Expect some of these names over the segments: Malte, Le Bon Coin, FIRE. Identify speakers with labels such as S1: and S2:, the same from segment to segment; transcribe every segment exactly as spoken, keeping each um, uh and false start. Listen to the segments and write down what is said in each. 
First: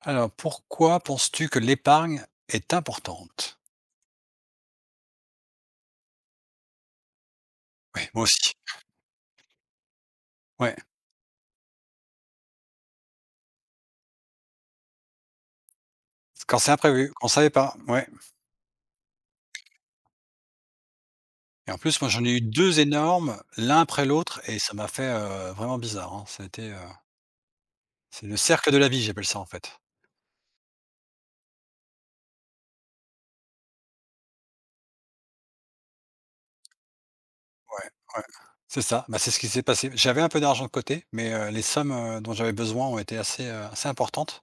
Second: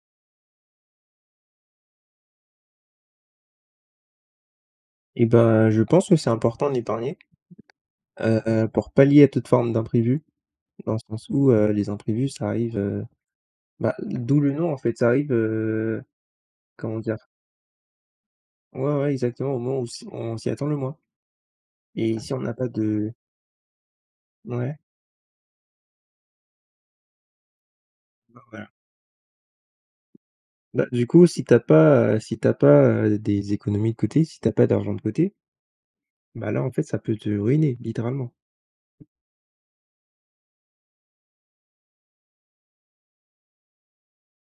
S1: Alors, pourquoi penses-tu que l'épargne est importante?
S2: Et ben, je pense que c'est important d'épargner,
S1: Oui, moi
S2: heu
S1: aussi.
S2: heu, pour pallier à toute forme d'imprévu,
S1: Ouais.
S2: dans le sens où, heu, les imprévus, ça arrive, heu, bah, d'où le nom en fait, ça arrive, heu,
S1: Quand c'est
S2: comment
S1: imprévu,
S2: dire?
S1: quand on savait pas. Ouais.
S2: Ouais, ouais, exactement, au moment où s on s'y attend le moins
S1: Et en plus, moi,
S2: et
S1: j'en ai
S2: si on
S1: eu
S2: n'a pas
S1: deux
S2: de,
S1: énormes, l'un après l'autre et ça
S2: ouais,
S1: m'a fait, heu, vraiment bizarre, hein. Ça a été, heu, c'est le
S2: bah, voilà.
S1: cercle de la vie, j'appelle ça, en fait.
S2: Bah, du coup, si t'as pas, heu, si t'as pas, heu, des économies de côté, si t'as pas d'argent de côté, bah, là, en fait, ça peut te ruiner,
S1: Ouais, ouais.
S2: littéralement.
S1: C'est ça, bah, c'est ce qui s'est passé. J'avais un peu d'argent de côté, mais, heu, les sommes, heu, dont j'avais besoin ont été assez, heu, assez importantes.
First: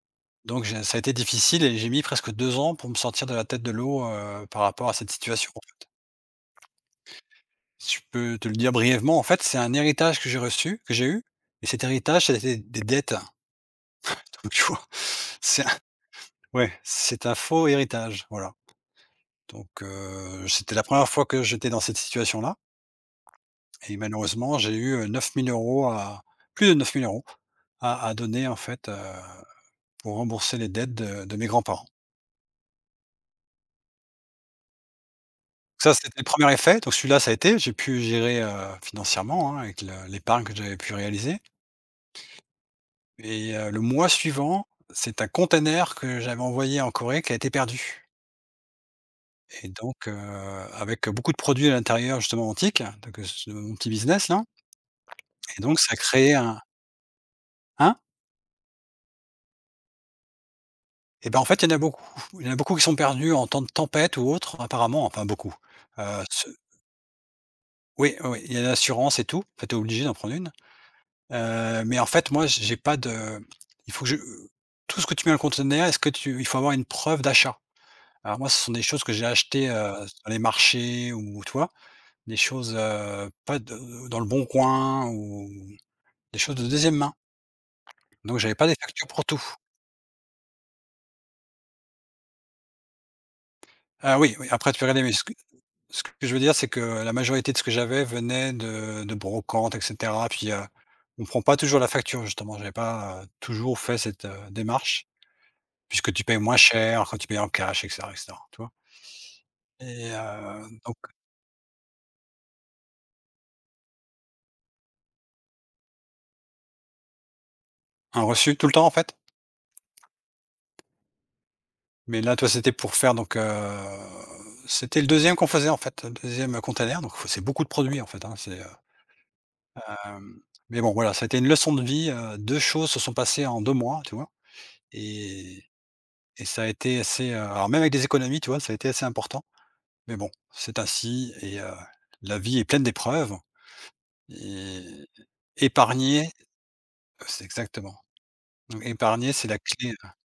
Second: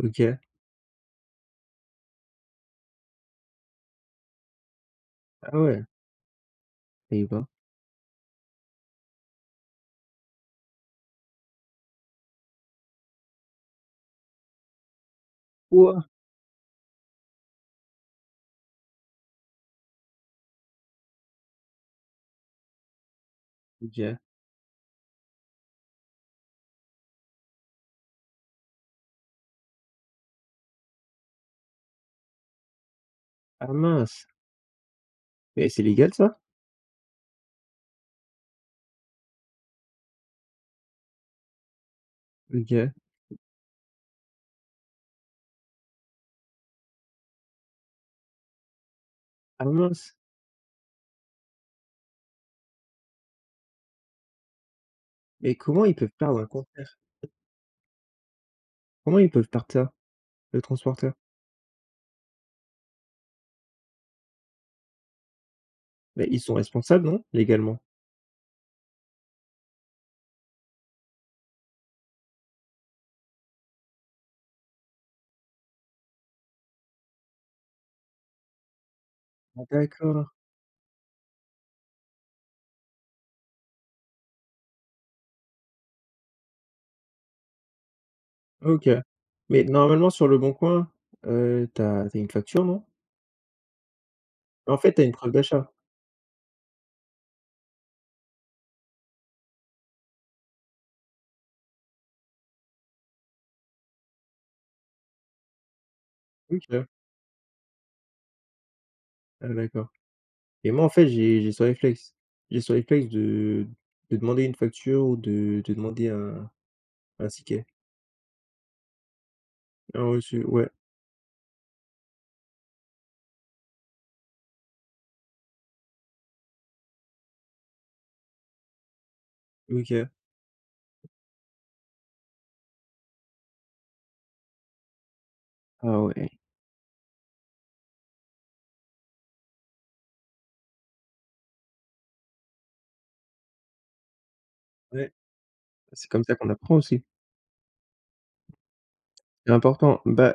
S2: OK.
S1: Donc j'ai ça a été difficile et j'ai mis presque deux ans pour me sortir de la tête de l'eau, heu, par rapport à cette situation.
S2: Ah ouais, et bah.
S1: Si je peux te le dire brièvement, en fait, c'est un héritage que j'ai reçu, que j'ai eu et cet héritage, c'était des dettes. Donc tu vois? C'est un
S2: Ouah!
S1: ouais, c'est un faux héritage, voilà. Donc heu, c'était la première fois que j'étais dans cette situation-là et
S2: OK.
S1: malheureusement, j'ai eu, heu, neuf mille euros à plus de neuf mille euros à à donner en fait, heu, pour rembourser les dettes de de mes grands-parents.
S2: Ah mince! Mais c'est
S1: Ça, c'était
S2: légal
S1: le
S2: ça?
S1: premier effet, donc celui-là, ça a été, j'ai pu gérer, heu, financièrement, hein, avec le l'épargne que j'avais pu réaliser.
S2: OK.
S1: Et heu, le mois suivant, c'est un container que j'avais envoyé en Corée qui a été perdu
S2: Ah
S1: et donc
S2: mince!
S1: heu, avec beaucoup de produits à l'intérieur justement antiques, hein, donc heu, ce mon petit business là
S2: Mais
S1: et donc
S2: comment ils
S1: ça a
S2: peuvent
S1: créé
S2: perdre un
S1: un
S2: conteneur?
S1: hein?
S2: Comment ils peuvent perdre ça, le transporteur?
S1: Et ben, en fait, il y en a beaucoup. Il y en a beaucoup qui sont perdus en temps de tempête ou autre apparemment, enfin beaucoup. Heu,
S2: Mais ils
S1: ce
S2: sont responsables, non, légalement?
S1: oui, oui, oui, il y a l'assurance et tout. En fait, t'es obligé d'en prendre une. Heu, mais en fait, moi, j'ai pas de, il faut que je, tout ce que tu mets dans le conteneur, est-ce que tu, il faut avoir une preuve d'achat. Alors moi, ce sont des choses que j'ai achetées, heu,
S2: D'accord,
S1: sur les marchés ou tu vois? Des choses, heu, pas de dans Le Bon Coin ou des choses de deuxième main. Donc j'avais pas des
S2: OK.
S1: factures pour tout.
S2: Mais normalement sur le bon coin, as t'as as une facture, non?
S1: Ah oui, oui, après
S2: En
S1: tu peux
S2: fait,
S1: regarder,
S2: t'as une
S1: mais ce
S2: preuve
S1: que
S2: d'achat?
S1: ce que je veux dire, c'est que la majorité de ce que j'avais venait de de brocantes et cetera. Puis, heu, on prend pas toujours la facture justement. J'avais pas, heu, toujours fait cette, heu, démarche puisque tu payes moins
S2: OK.
S1: cher quand tu payes en cash et cetera et cetera, tu vois?
S2: Ah d'accord,
S1: Et heu,
S2: et moi, en
S1: donc
S2: fait, j'ai j'ai ce réflexe. J'ai ce réflexe de de demander une facture ou de de demander un un ticket,
S1: un reçu tout le temps en fait?
S2: un reçu, ouais,
S1: Mais là, toi, c'était pour faire donc, heu, c'était le deuxième qu'on faisait en fait, le deuxième e container, donc faut c'est beaucoup de produits en fait, hein, c'est, heu,
S2: OK.
S1: hem, mais bon voilà, ça a été une leçon de vie, heu, deux choses se sont passées en deux mois, tu vois? Et
S2: Ah ouais,
S1: et ça a été assez, heu, alors même avec des économies, tu vois, ça a été assez important. Mais bon, c'est ainsi et heu, la vie est pleine d'épreuves et
S2: ouais, c'est comme
S1: épargner
S2: ça qu'on apprend aussi.
S1: c'est exactement. Donc épargner, c'est
S2: C'est
S1: la clé.
S2: important. Bah,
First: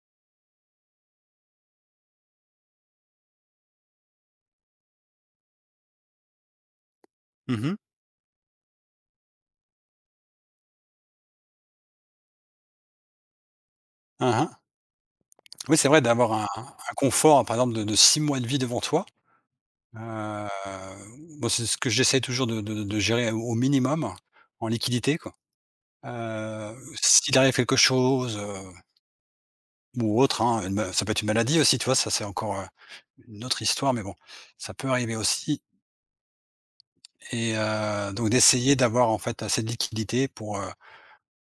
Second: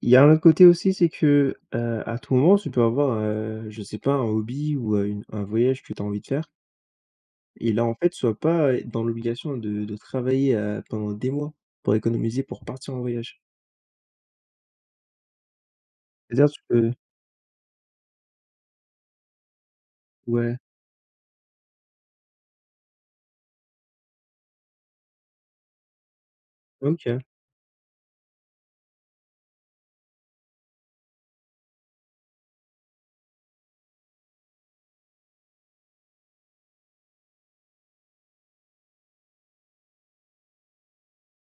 S2: il y a un autre côté aussi, c'est que, heu, à tout moment, tu peux avoir, heu, je sais pas, un hobby ou, heu, une un voyage que tu as envie de faire
S1: Mmh
S2: et
S1: mh.
S2: là, en fait, sois pas, heu, dans l'obligation de de travailler, heu, pendant des mois pour économiser pour partir en voyage.
S1: Mmh. Oui, c'est vrai d'avoir un
S2: C'est-à-dire tu peux,
S1: un confort, par exemple de de six mois de vie devant toi. Heu,
S2: ouais,
S1: bon, c'est ce que j'essaie toujours de de de gérer au au minimum en liquidité, quoi. Heu,
S2: OK,
S1: s'il arrive quelque chose, heu, ou autre, hein, une ma, ça peut être une maladie aussi, tu vois? Ça, c'est encore, heu, une autre histoire, mais bon, ça peut arriver aussi et heu, donc d'essayer d'avoir, en fait, assez de liquidité pour, heu,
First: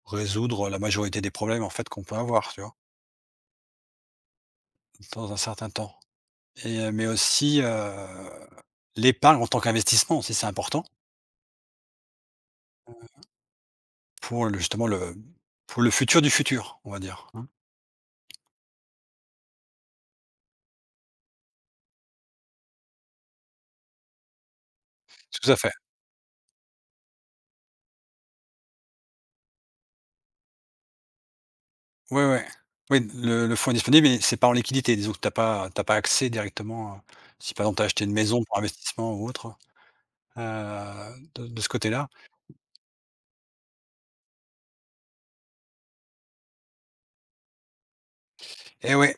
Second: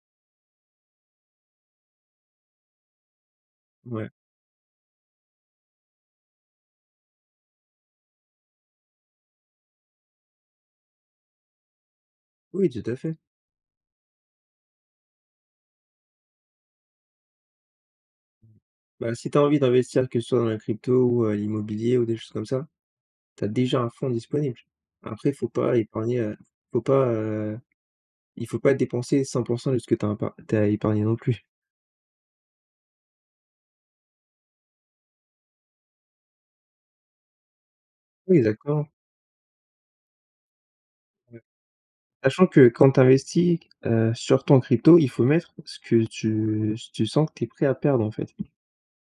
S1: résoudre la majorité des problèmes, en fait, qu'on peut avoir, tu vois?
S2: ouais.
S1: Dans un certain temps et heu, mais aussi, heu, l'épargne en tant qu'investissement aussi, c'est important
S2: Oui, tout à fait.
S1: pour le justement le pour le futur du futur, on va dire, hein.
S2: Bah, si tu as envie d'investir, que ce soit dans la crypto ou, heu, l'immobilier ou des choses comme ça, tu as déjà un fonds disponible. Après, faut
S1: Tout à fait.
S2: pas épargner, heu, faut pas, heu, il faut pas dépenser cent pour cent de ce que tu as épargné non plus.
S1: Ouais, ouais. Oui, le le fonds est disponible, mais c'est pas en liquidité. Disons que tu as pas t'as pas accès directement, heu, si par exemple tu as acheté une
S2: Oui,
S1: maison pour
S2: exactement. Ouais.
S1: investissement ou autre, heu, de de ce côté-là
S2: Sachant que quand tu investis, heu, surtout en crypto, il faut mettre ce que tu ce que tu sens que tu es prêt à perdre, en fait.
S1: et oui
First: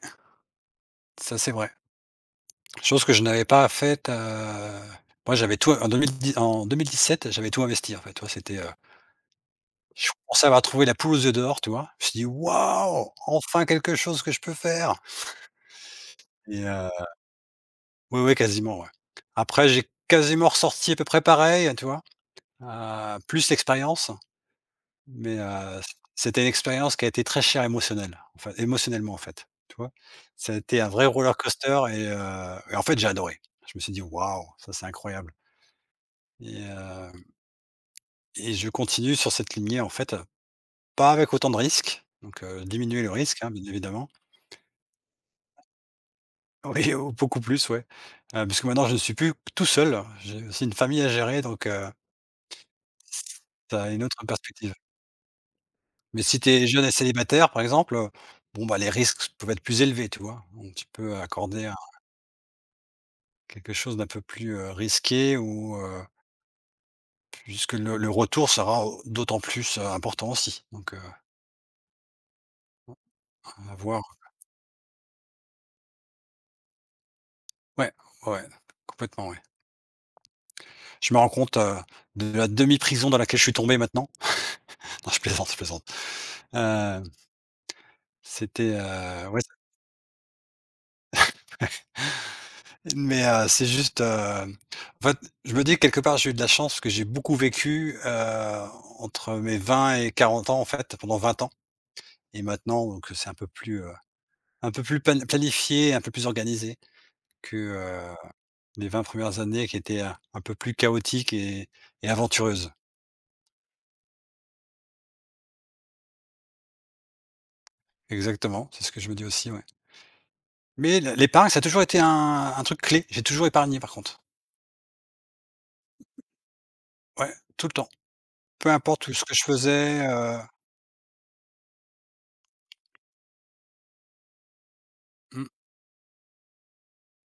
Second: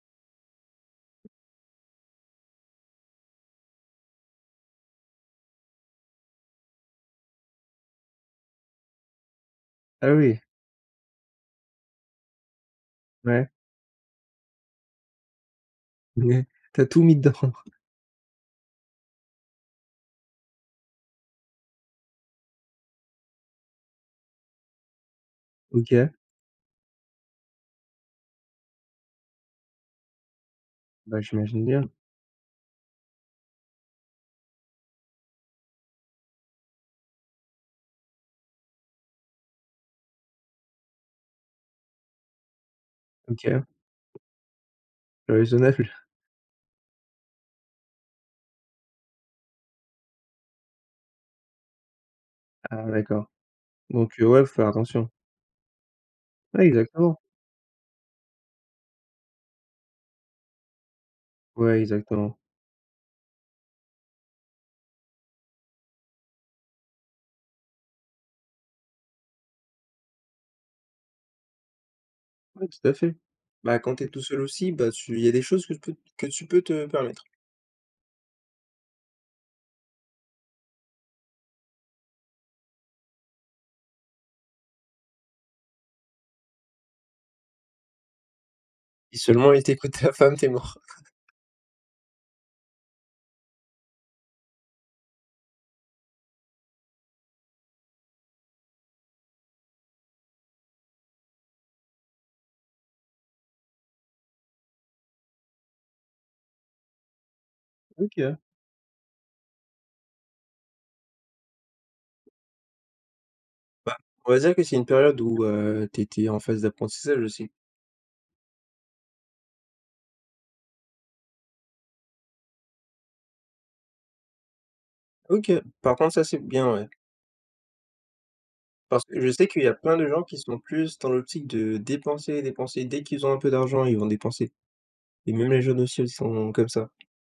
S1: ça c'est vrai. Chose que je n'avais pas faite, heu, moi j'avais tout en deux mille dix en deux mille dix sept j'avais tout investi en fait, tu vois? C'était, heu, je
S2: Ah oui,
S1: pensais avoir trouvé la poule aux yeux d'or, tu vois? Je me suis dit: «Waouh!
S2: ouais,
S1: Enfin quelque chose que je peux faire» et
S2: T'as
S1: heu,
S2: tout mis dedans.
S1: oui, oui, quasiment, ouais. Après j'ai quasiment ressorti à peu près pareil, hein, tu vois? Heu, plus l'expérience. Mais heu, c
S2: OK,
S1: c'était une expérience qui a été très chère émotionnelle, en fait émotionnellement, en fait, tu vois? Ça a été un vrai
S2: bah,
S1: roller
S2: j'imagine
S1: coaster
S2: bien.
S1: et heu et en fait, j'ai adoré. Je me suis dit: «Waouh, ça, c'est incroyable» et heu et je continue sur cette lignée, en fait, pas avec autant de risques, donc heu, diminuer le risque, hein,
S2: OK,
S1: bien évidemment.
S2: raisonnable.
S1: Oui, oh, beaucoup plus, ouais. Euh, parce que maintenant je ne suis plus tout seul, j'ai aussi une famille à gérer, donc heu,
S2: Ah d'accord,
S1: tu as une
S2: donc
S1: autre
S2: heu, ouais, faut faire
S1: perspective.
S2: attention.
S1: Mais si tu
S2: Ouais,
S1: es jeune et
S2: exactement.
S1: célibataire, par exemple, heu, bon, bah, les risques peuvent être plus élevés, tu vois? Donc tu peux accorder un
S2: Ouais, exactement.
S1: quelque chose d'un peu plus, heu, risqué ou, heu, puisque le le retour sera au d'autant plus, heu, important aussi. Donc, heu,
S2: Ouais, tout à fait.
S1: à
S2: Bah, quand t'es
S1: voir.
S2: tout seul aussi, bah, tu il y a des choses que tu peux que tu peux te permettre.
S1: Ouais, ouais, ouais, complètement, ouais. Je me rends compte, heu, de la demi-prison dans laquelle je suis tombé maintenant. Non, je plaisante, je plaisante. Hem, c'était,
S2: Si
S1: heu, ouais.
S2: seulement il t'écoute ta femme, t'es mort.
S1: Mais, heu, c'est juste, heu, en fait, je me dis que quelque part j'ai eu de la chance parce que j'ai beaucoup vécu, heu, entre mes vingt et quarante ans en fait, pendant vingt ans et maintenant donc c'est un peu plus, heu, un peu plus plan planifié, un peu plus organisé que, heu,
S2: OK.
S1: les vingt premières années qui étaient un un peu plus chaotiques et et aventureuses.
S2: On va dire que c'est une période où, heu, tu en phase d'apprentissage aussi.
S1: Exactement, c'est ce que je me dis aussi, ouais. Mais l'é l'épargne ça a toujours été un un truc clé, j'ai toujours épargné par contre.
S2: OK, par contre ça, c'est bien, ouais.
S1: Ouais, tout le temps. Peu
S2: Parce
S1: importe où
S2: que
S1: ce
S2: je
S1: que je
S2: sais qu'il y a plein
S1: faisais,
S2: de gens qui
S1: heu
S2: sont plus dans l'optique de dépenser, dépenser. Dès qu'ils ont un peu d'argent, ils vont dépenser et
S1: mmh.
S2: même les jeunes aussi, ils sont comme ça.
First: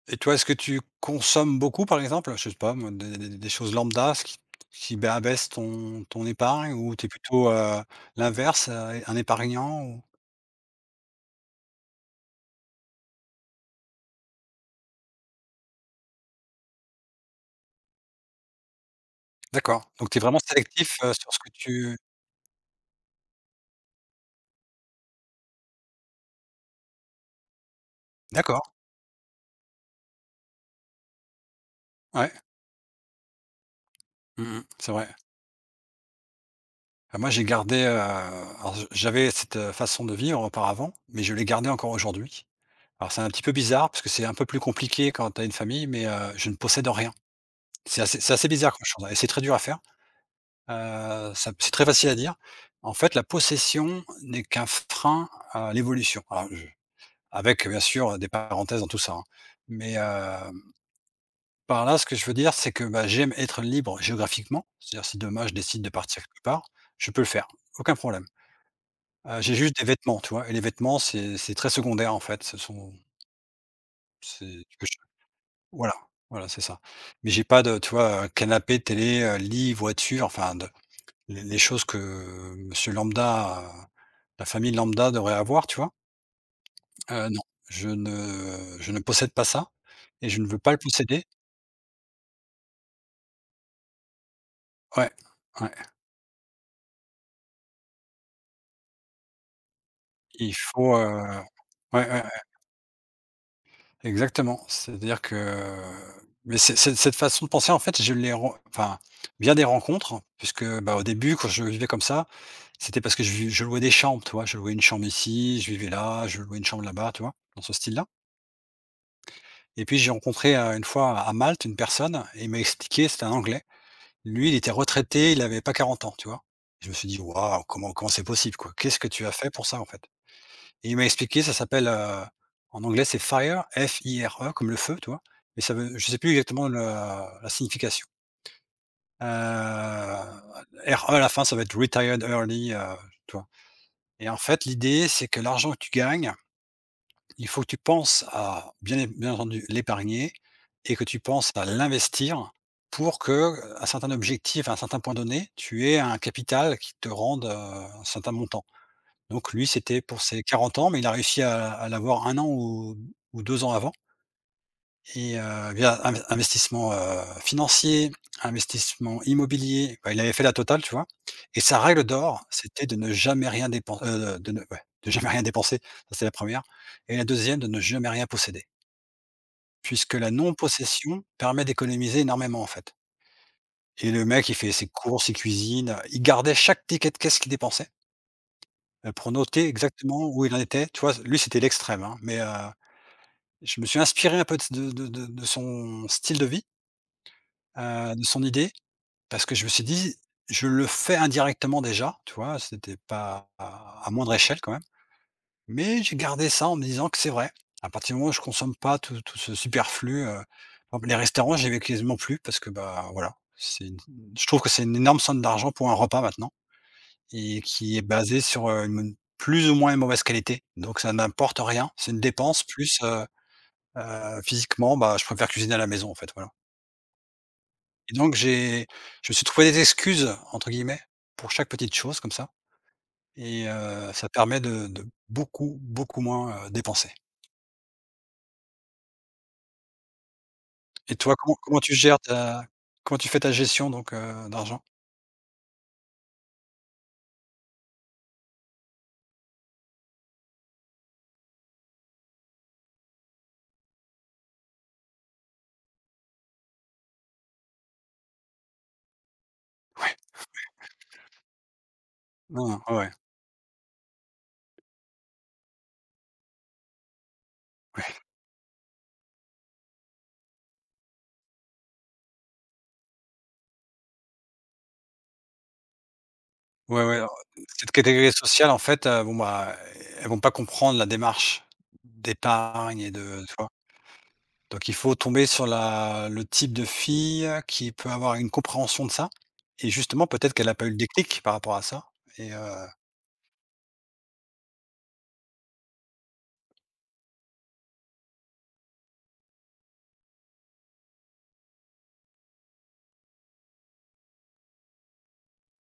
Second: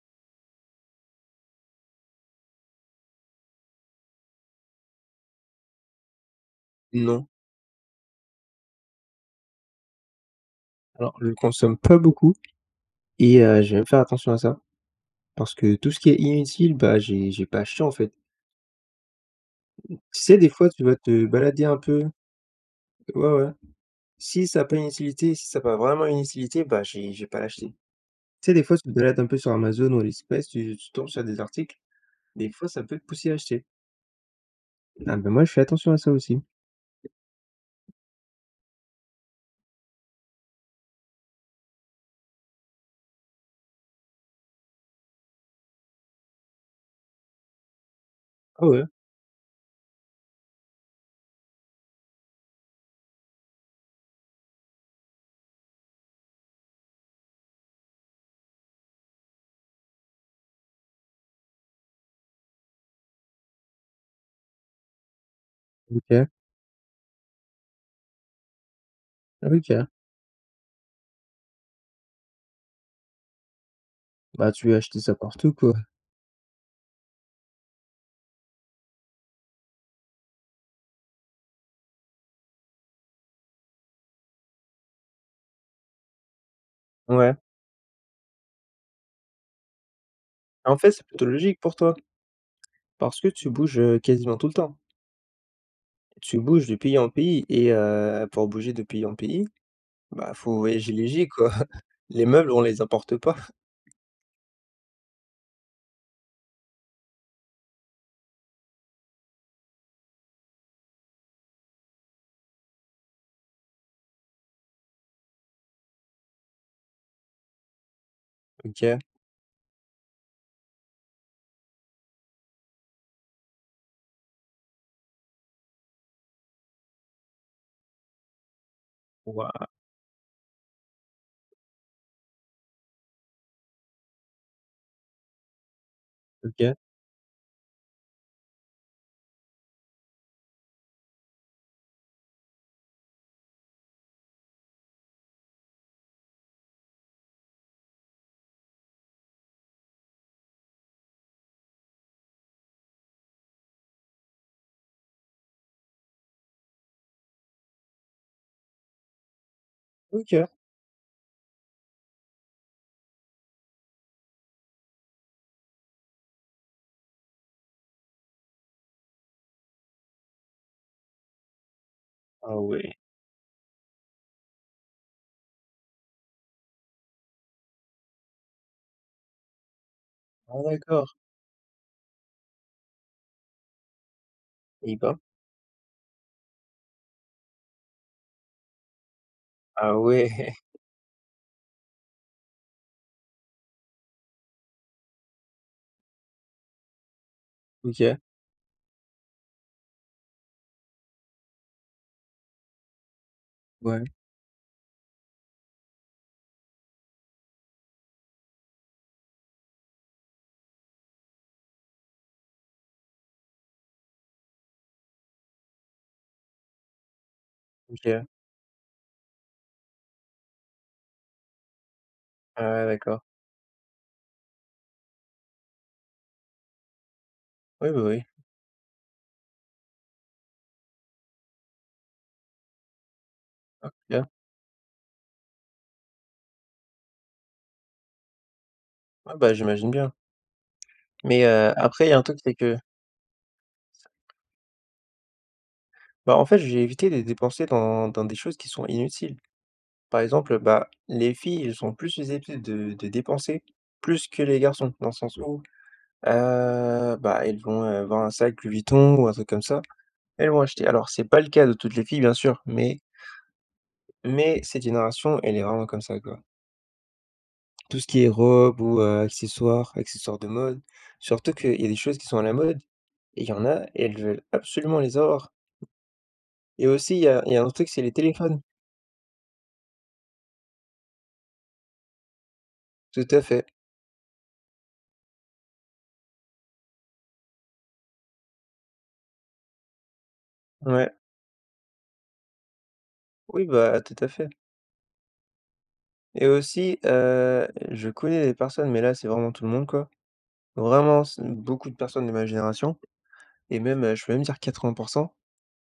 S1: Et toi, est-ce que tu consommes beaucoup, par exemple? Je sais pas moi, des des des choses lambda, ce qui qui ba abaisse ton ton épargne ou tu es
S2: Non,
S1: plutôt, heu, l'inverse, heu, un épargnant ou
S2: alors je consomme pas beaucoup et heu, je vais faire attention à ça parce que tout ce qui est inutile, bah, j'ai j'ai pas acheté, en fait.
S1: d'accord,
S2: Tu
S1: donc tu es
S2: sais,
S1: vraiment
S2: des fois, tu vas
S1: sélectif, heu,
S2: te
S1: sur ce que
S2: balader un
S1: tu
S2: peu, ouais, ouais. Si ça a pas une utilité, si ça a pas vraiment une utilité, bah, j'ai j'ai pas l'acheter. Tu sais, des
S1: d'accord,
S2: fois, tu te balades un peu sur Amazon ou AliExpress, tu tu tombes sur des articles,
S1: ouais,
S2: des fois, ça peut te pousser à acheter.
S1: mmh c'est vrai.
S2: Ah, ben moi, je fais attention à ça aussi.
S1: Bah, moi, j'ai gardé, heu, alors j j'avais cette, heu, façon de vivre auparavant, mais je l'ai gardée encore aujourd'hui. Alors c'est un petit peu bizarre parce que c'est un peu plus compliqué quand tu as une famille, mais heu, je ne possède rien. C'est assez c'est assez
S2: Ah
S1: bizarre
S2: ouais,
S1: comme chose, hein, et c'est très dur à faire. Heu, ça c'est très facile à dire. En fait, la possession n'est qu'un frein à l'évolution. Alors je avec bien sûr des parenthèses dans tout ça, hein. Mais, hem, par là, ce que je veux dire, c'est que, bah, j'aime être libre géographiquement. C'est-à-dire si demain je décide de partir
S2: OK,
S1: quelque part, je peux le faire, aucun problème. Heu, j'ai juste des
S2: OK.
S1: vêtements, tu vois? Et les vêtements, c'est c'est très secondaire en fait. Ce sont
S2: Bah,
S1: c'est
S2: tu as
S1: que je
S2: acheté ça partout, quoi.
S1: voilà, voilà, c'est ça. Mais j'ai pas de, tu vois, heu, canapé, télé, heu, lit, voiture, enfin Les les choses que euh, monsieur lambda, heu, la famille lambda devrait avoir, tu vois? Heu,
S2: Ouais,
S1: non, je ne je ne possède pas ça et je ne veux pas
S2: en
S1: le
S2: fait, c'est
S1: posséder.
S2: plutôt logique pour toi, parce que tu bouges, heu, quasiment tout le temps.
S1: Ouais, ouais,
S2: Tu bouges de pays en pays et heu, pour bouger de pays en pays, bah,
S1: il
S2: faut voyager
S1: faut,
S2: léger,
S1: heu
S2: quoi.
S1: ouais, ouais,
S2: Les
S1: ouais,
S2: meubles, on les importe pas.
S1: exactement. C'est-à-dire que mais c'est c'est cette façon de penser, en fait, je l'ai ren enfin, via des rencontres, puisque, bah, au début, quand je vivais comme ça, c'était parce que je vi je louais des chambres, tu vois? Je louais une chambre ici, je vivais là, je louais une chambre là-bas, tu vois? Dans ce style-là.
S2: OK.
S1: Et puis j'ai rencontré, heu, une fois à Malte une personne et il m'a expliqué, c'était un Anglais. Lui, il était retraité, il avait pas quarante ans, tu vois? Je me suis dit: «Waouh, comment comment c'est possible, quoi? Qu'est-ce que tu as fait pour
S2: Waouh!
S1: ça, en fait?» et il m'a expliqué, ça s'appelle, heu, en anglais, c'est FIRE, F I R E, comme le feu, tu vois? Mais ça veut je sais plus exactement
S2: OK.
S1: le la signification. R E à la fin, ça va être retired early, heu, tu vois? Et en fait, l'idée, c'est que l'argent que tu gagnes. Il faut que tu penses à, bien bien entendu, l'épargner et que tu penses à l'investir pour que, euh, à un certain objectif, à un certain point donné, tu aies un capital qui te rende, heu, un certain montant. Donc lui, c'était pour ses
S2: OK.
S1: quarante ans, mais il a réussi à à l'avoir un an ou ou deux ans avant. Et heu, via inves investissement, heu, financier, investissement immobilier, enfin, il avait fait la totale, tu vois? Et sa règle d'or,
S2: Ah
S1: c'était
S2: ouais.
S1: de ne jamais rien dépenser, de ne ouais, de jamais rien dépenser, ça c'est la première. Et la deuxième, de ne jamais rien posséder. Puisque la
S2: Ah d'accord.
S1: non-possession permet d'économiser énormément, en fait. Et le mec, il fait ses
S2: Eh ben.
S1: courses, il cuisine, il gardait chaque ticket de caisse qu'il dépensait, heu, pour noter
S2: Ah
S1: exactement où
S2: ouais.
S1: il en était, tu vois? Lui, c'était l'extrême, hein, mais heu, je me suis inspiré un peu de de de de son style de vie, heu,
S2: OK.
S1: de son idée. Parce que je me suis dit: «Je le fais indirectement déjà», tu vois? C'était pas à
S2: Ouais.
S1: à moindre échelle quand même, mais j'ai gardé ça en me disant que c'est vrai. À partir du moment où je consomme pas tout tout ce superflu, heu, par exemple les restaurants, j'y vais quasiment plus parce que, bah, voilà, c'est une je trouve que c'est une énorme somme d'argent pour un repas maintenant et qui est
S2: OK.
S1: basée sur, heu, une plus ou moins une mauvaise qualité, donc ça n'importe rien. C'est une dépense
S2: Ah ouais,
S1: plus,
S2: d'accord.
S1: heu heu, physiquement, bah, je préfère cuisiner à la maison en fait, voilà.
S2: Oui, oui,
S1: Et
S2: oui.
S1: donc j'ai je me suis trouvé «des excuses» entre guillemets pour chaque petite chose comme ça, et
S2: OK.
S1: heu, ça permet de de beaucoup, beaucoup moins, heu, dépenser.
S2: Ouais, bah, j'imagine bien.
S1: Et toi,
S2: Mais,
S1: comment
S2: heu,
S1: comment tu
S2: après, il y a
S1: gères
S2: un truc, c'est
S1: ta
S2: que,
S1: comment tu fais ta gestion donc heu, d'argent?
S2: bah, en fait, j'ai évité de dépenser dans dans des choses qui sont inutiles. Par exemple, bah, les filles, elles sont plus susceptibles de de dépenser, plus que les garçons, dans le sens où, heu, bah, elles vont, heu, voir un sac Louis Vuitton ou un truc comme ça,
S1: Ouais.
S2: elles vont acheter. Alors c'est pas le cas de toutes les filles, bien sûr,
S1: Non, non,
S2: mais
S1: ouais,
S2: mais cette génération, elle est vraiment comme ça, quoi. Tout ce
S1: ouais.
S2: qui est robe ou, heu, accessoires, accessoires de mode, surtout qu'il y a des choses qui sont à la mode et il y en a, elles veulent absolument les avoir et
S1: Ouais,
S2: aussi
S1: ouais,
S2: il y
S1: alors,
S2: a il y a un truc,
S1: cette
S2: c'est les
S1: catégorie
S2: téléphones.
S1: sociale en fait, heu, bon bah, elles vont pas comprendre la démarche d'épargne et
S2: Tout à
S1: de, tu
S2: fait,
S1: vois? Donc il faut tomber sur la le type de fille qui peut avoir une compréhension de ça, et justement peut-être qu'elle a pas eu le
S2: ouais.
S1: déclic par rapport à ça et heu
S2: Oui, bah, tout à fait. Et aussi, heu, je connais des personnes, mais là, c'est vraiment tout le monde, quoi. Vraiment s beaucoup de personnes de ma génération et même, heu, je peux même dire quatre-vingts pour cent.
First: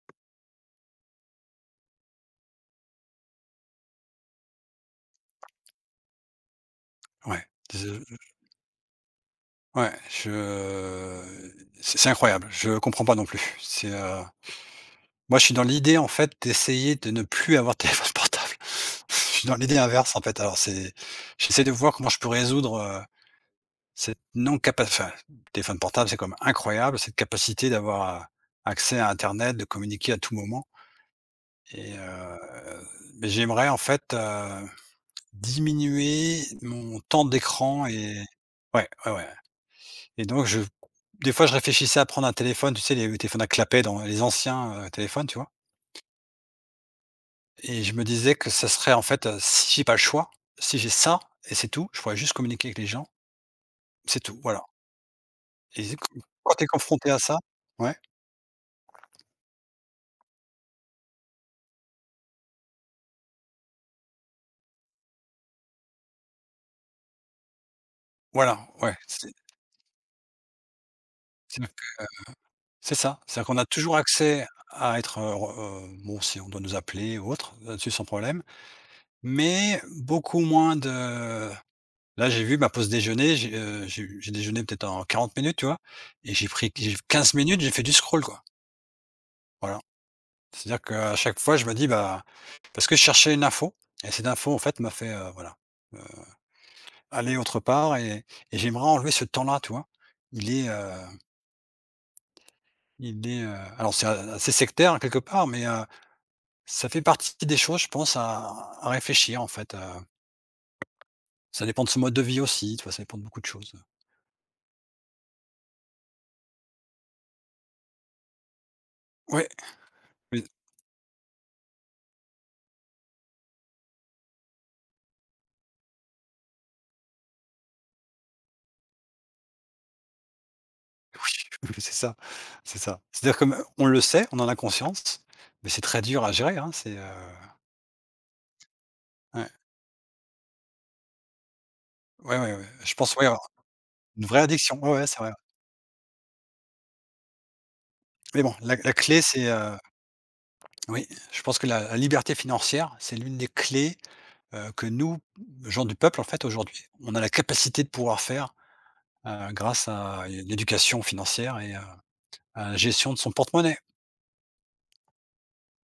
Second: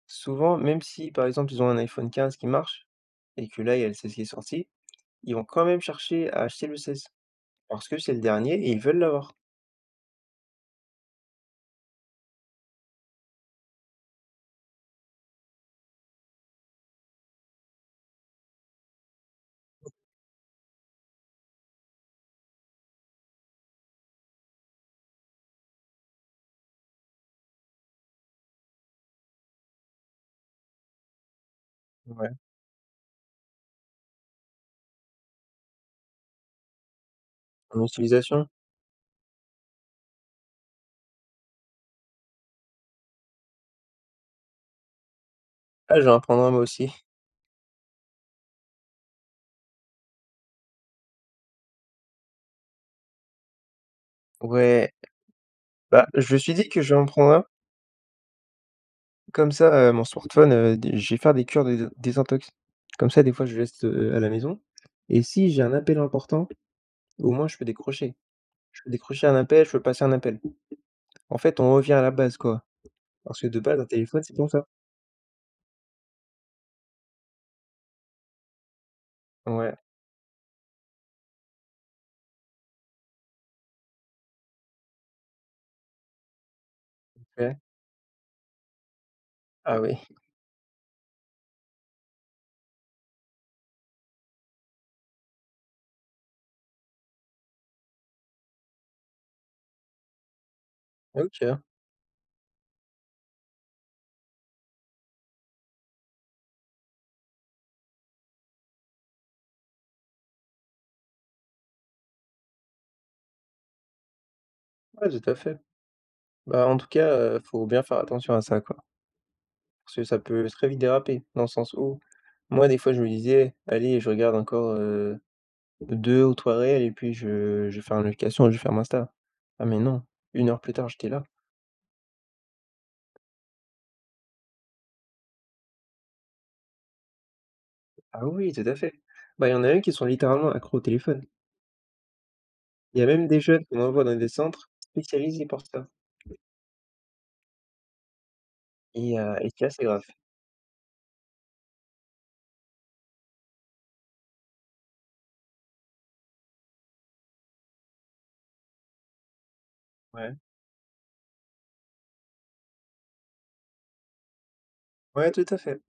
S2: Souvent, même si, par exemple, ils ont un iPhone quinze qui marche et que là, il y a le seize qui est sorti, ils vont quand même chercher à acheter le seize
S1: ouais,
S2: parce que
S1: je
S2: c'est le dernier et ils veulent l'avoir.
S1: ouais, je c'est c'est incroyable, je comprends pas non plus. C'est, heu, moi, je suis dans l'idée, en fait, d'essayer de ne plus avoir de téléphone portable. Je suis dans l'idée inverse, en fait, alors c'est j'essaie de voir comment je peux résoudre, heu, cette non capacité enfin, téléphone portable, c'est comme incroyable, cette capacité d'avoir, heu, accès à internet, de communiquer à tout moment. Et
S2: Ouais,
S1: heu, beh, j'aimerais en fait, heu, diminuer mon temps
S2: en
S1: d'écran. Et
S2: utilisation.
S1: ouais, ouais, ouais, et donc je des fois je réfléchissais à prendre un téléphone, tu sais les téléphones à clapet dans les anciens, heu, téléphones, tu vois?
S2: Ah, je vais en prendre un moi aussi.
S1: Et je me disais que ça serait en fait, heu, si j'ai pas le choix, si j'ai ça et c'est tout, je pourrais juste communiquer avec les gens, c'est tout, voilà.
S2: Ouais,
S1: Et c'est
S2: bah, je me suis
S1: quand tu es
S2: dit que je vais en
S1: confronté à
S2: prendre
S1: ça,
S2: un,
S1: ouais,
S2: comme ça, heu, mon smartphone, heu, d je vais faire des cures de désin désintox. Comme ça, des fois, je reste à la maison et si j'ai un appel important, au moins, je peux décrocher.
S1: voilà,
S2: Je peux
S1: ouais,
S2: décrocher
S1: c'est
S2: un appel, je peux passer un appel. En fait,
S1: c'est
S2: on revient à la base, quoi.
S1: c'est ça,
S2: Parce que
S1: c'est-à-dire qu'on
S2: de
S1: a
S2: base, un
S1: toujours
S2: téléphone, c'est
S1: accès
S2: pour ça.
S1: à être, heu, re heu, bon si on doit nous appeler ou autre, là-dessus sans problème.
S2: Ouais,
S1: Mais beaucoup moins de, là, j'ai vu ma pause déjeuner, j'ai, heu, j'ai j'ai déjeuné peut-être en quarante minutes, tu vois? Et j'ai pris j'ai quinze
S2: OK.
S1: minutes, j'ai fait du scroll, quoi.
S2: Ah
S1: Voilà.
S2: oui.
S1: C'est-à-dire qu'à chaque fois, je me dis, bah, parce que je cherchais une info, et cette info, en fait, m'a fait, heu, voilà, heu, aller autre part. et et j'aimerais enlever ce temps-là, tu vois? Il est, heu,
S2: OK.
S1: il est, heu, alors c'est a assez sectaire hein, quelque part, mais, heu, ça fait partie des choses, je pense, à à réfléchir, en fait, heu. Ça dépend de son mode de vie aussi, tu vois? Ça dépend de beaucoup de choses.
S2: Ouais, tout à fait. Bah, en tout cas, heu, faut bien faire attention à ça, quoi.
S1: Ouais,
S2: Parce que ça peut très vite déraper, dans le sens où, moi, des fois, je me disais: «Allez, je regarde encore, heu, deux ou trois réels et puis je je ferme l'application, je ferme Insta». Ah mais non, une heure plus tard, j'étais là.
S1: c'est ça, c'est ça. C'est-à-dire que heu, on le sait, on en a conscience, mais c'est très dur à gérer, hein, c'est, heu,
S2: Ah oui, tout à fait. Bah,
S1: ouais,
S2: il y en a même qui sont littéralement accros au téléphone.
S1: ouais, ouais, ouais, je
S2: Il y a
S1: pense,
S2: même
S1: ouais,
S2: des
S1: avoir
S2: jeunes qu'on envoie dans
S1: une
S2: des
S1: vraie
S2: centres
S1: addiction, ouais, ouais, c'est vrai.
S2: spécialisés pour ça.
S1: Mais bon, la la
S2: Et
S1: clé,
S2: heu
S1: c'est,
S2: et tu vois,
S1: heu,
S2: c'est grave.
S1: oui, je pense que la la liberté financière, c'est l'une des clés, heu, que nous, gens du peuple, en fait, aujourd'hui, on a la capacité de pouvoir faire, heu, grâce à
S2: Ouais.
S1: une éducation financière et heu, à la gestion de son porte-monnaie.
S2: Ouais, tout à fait.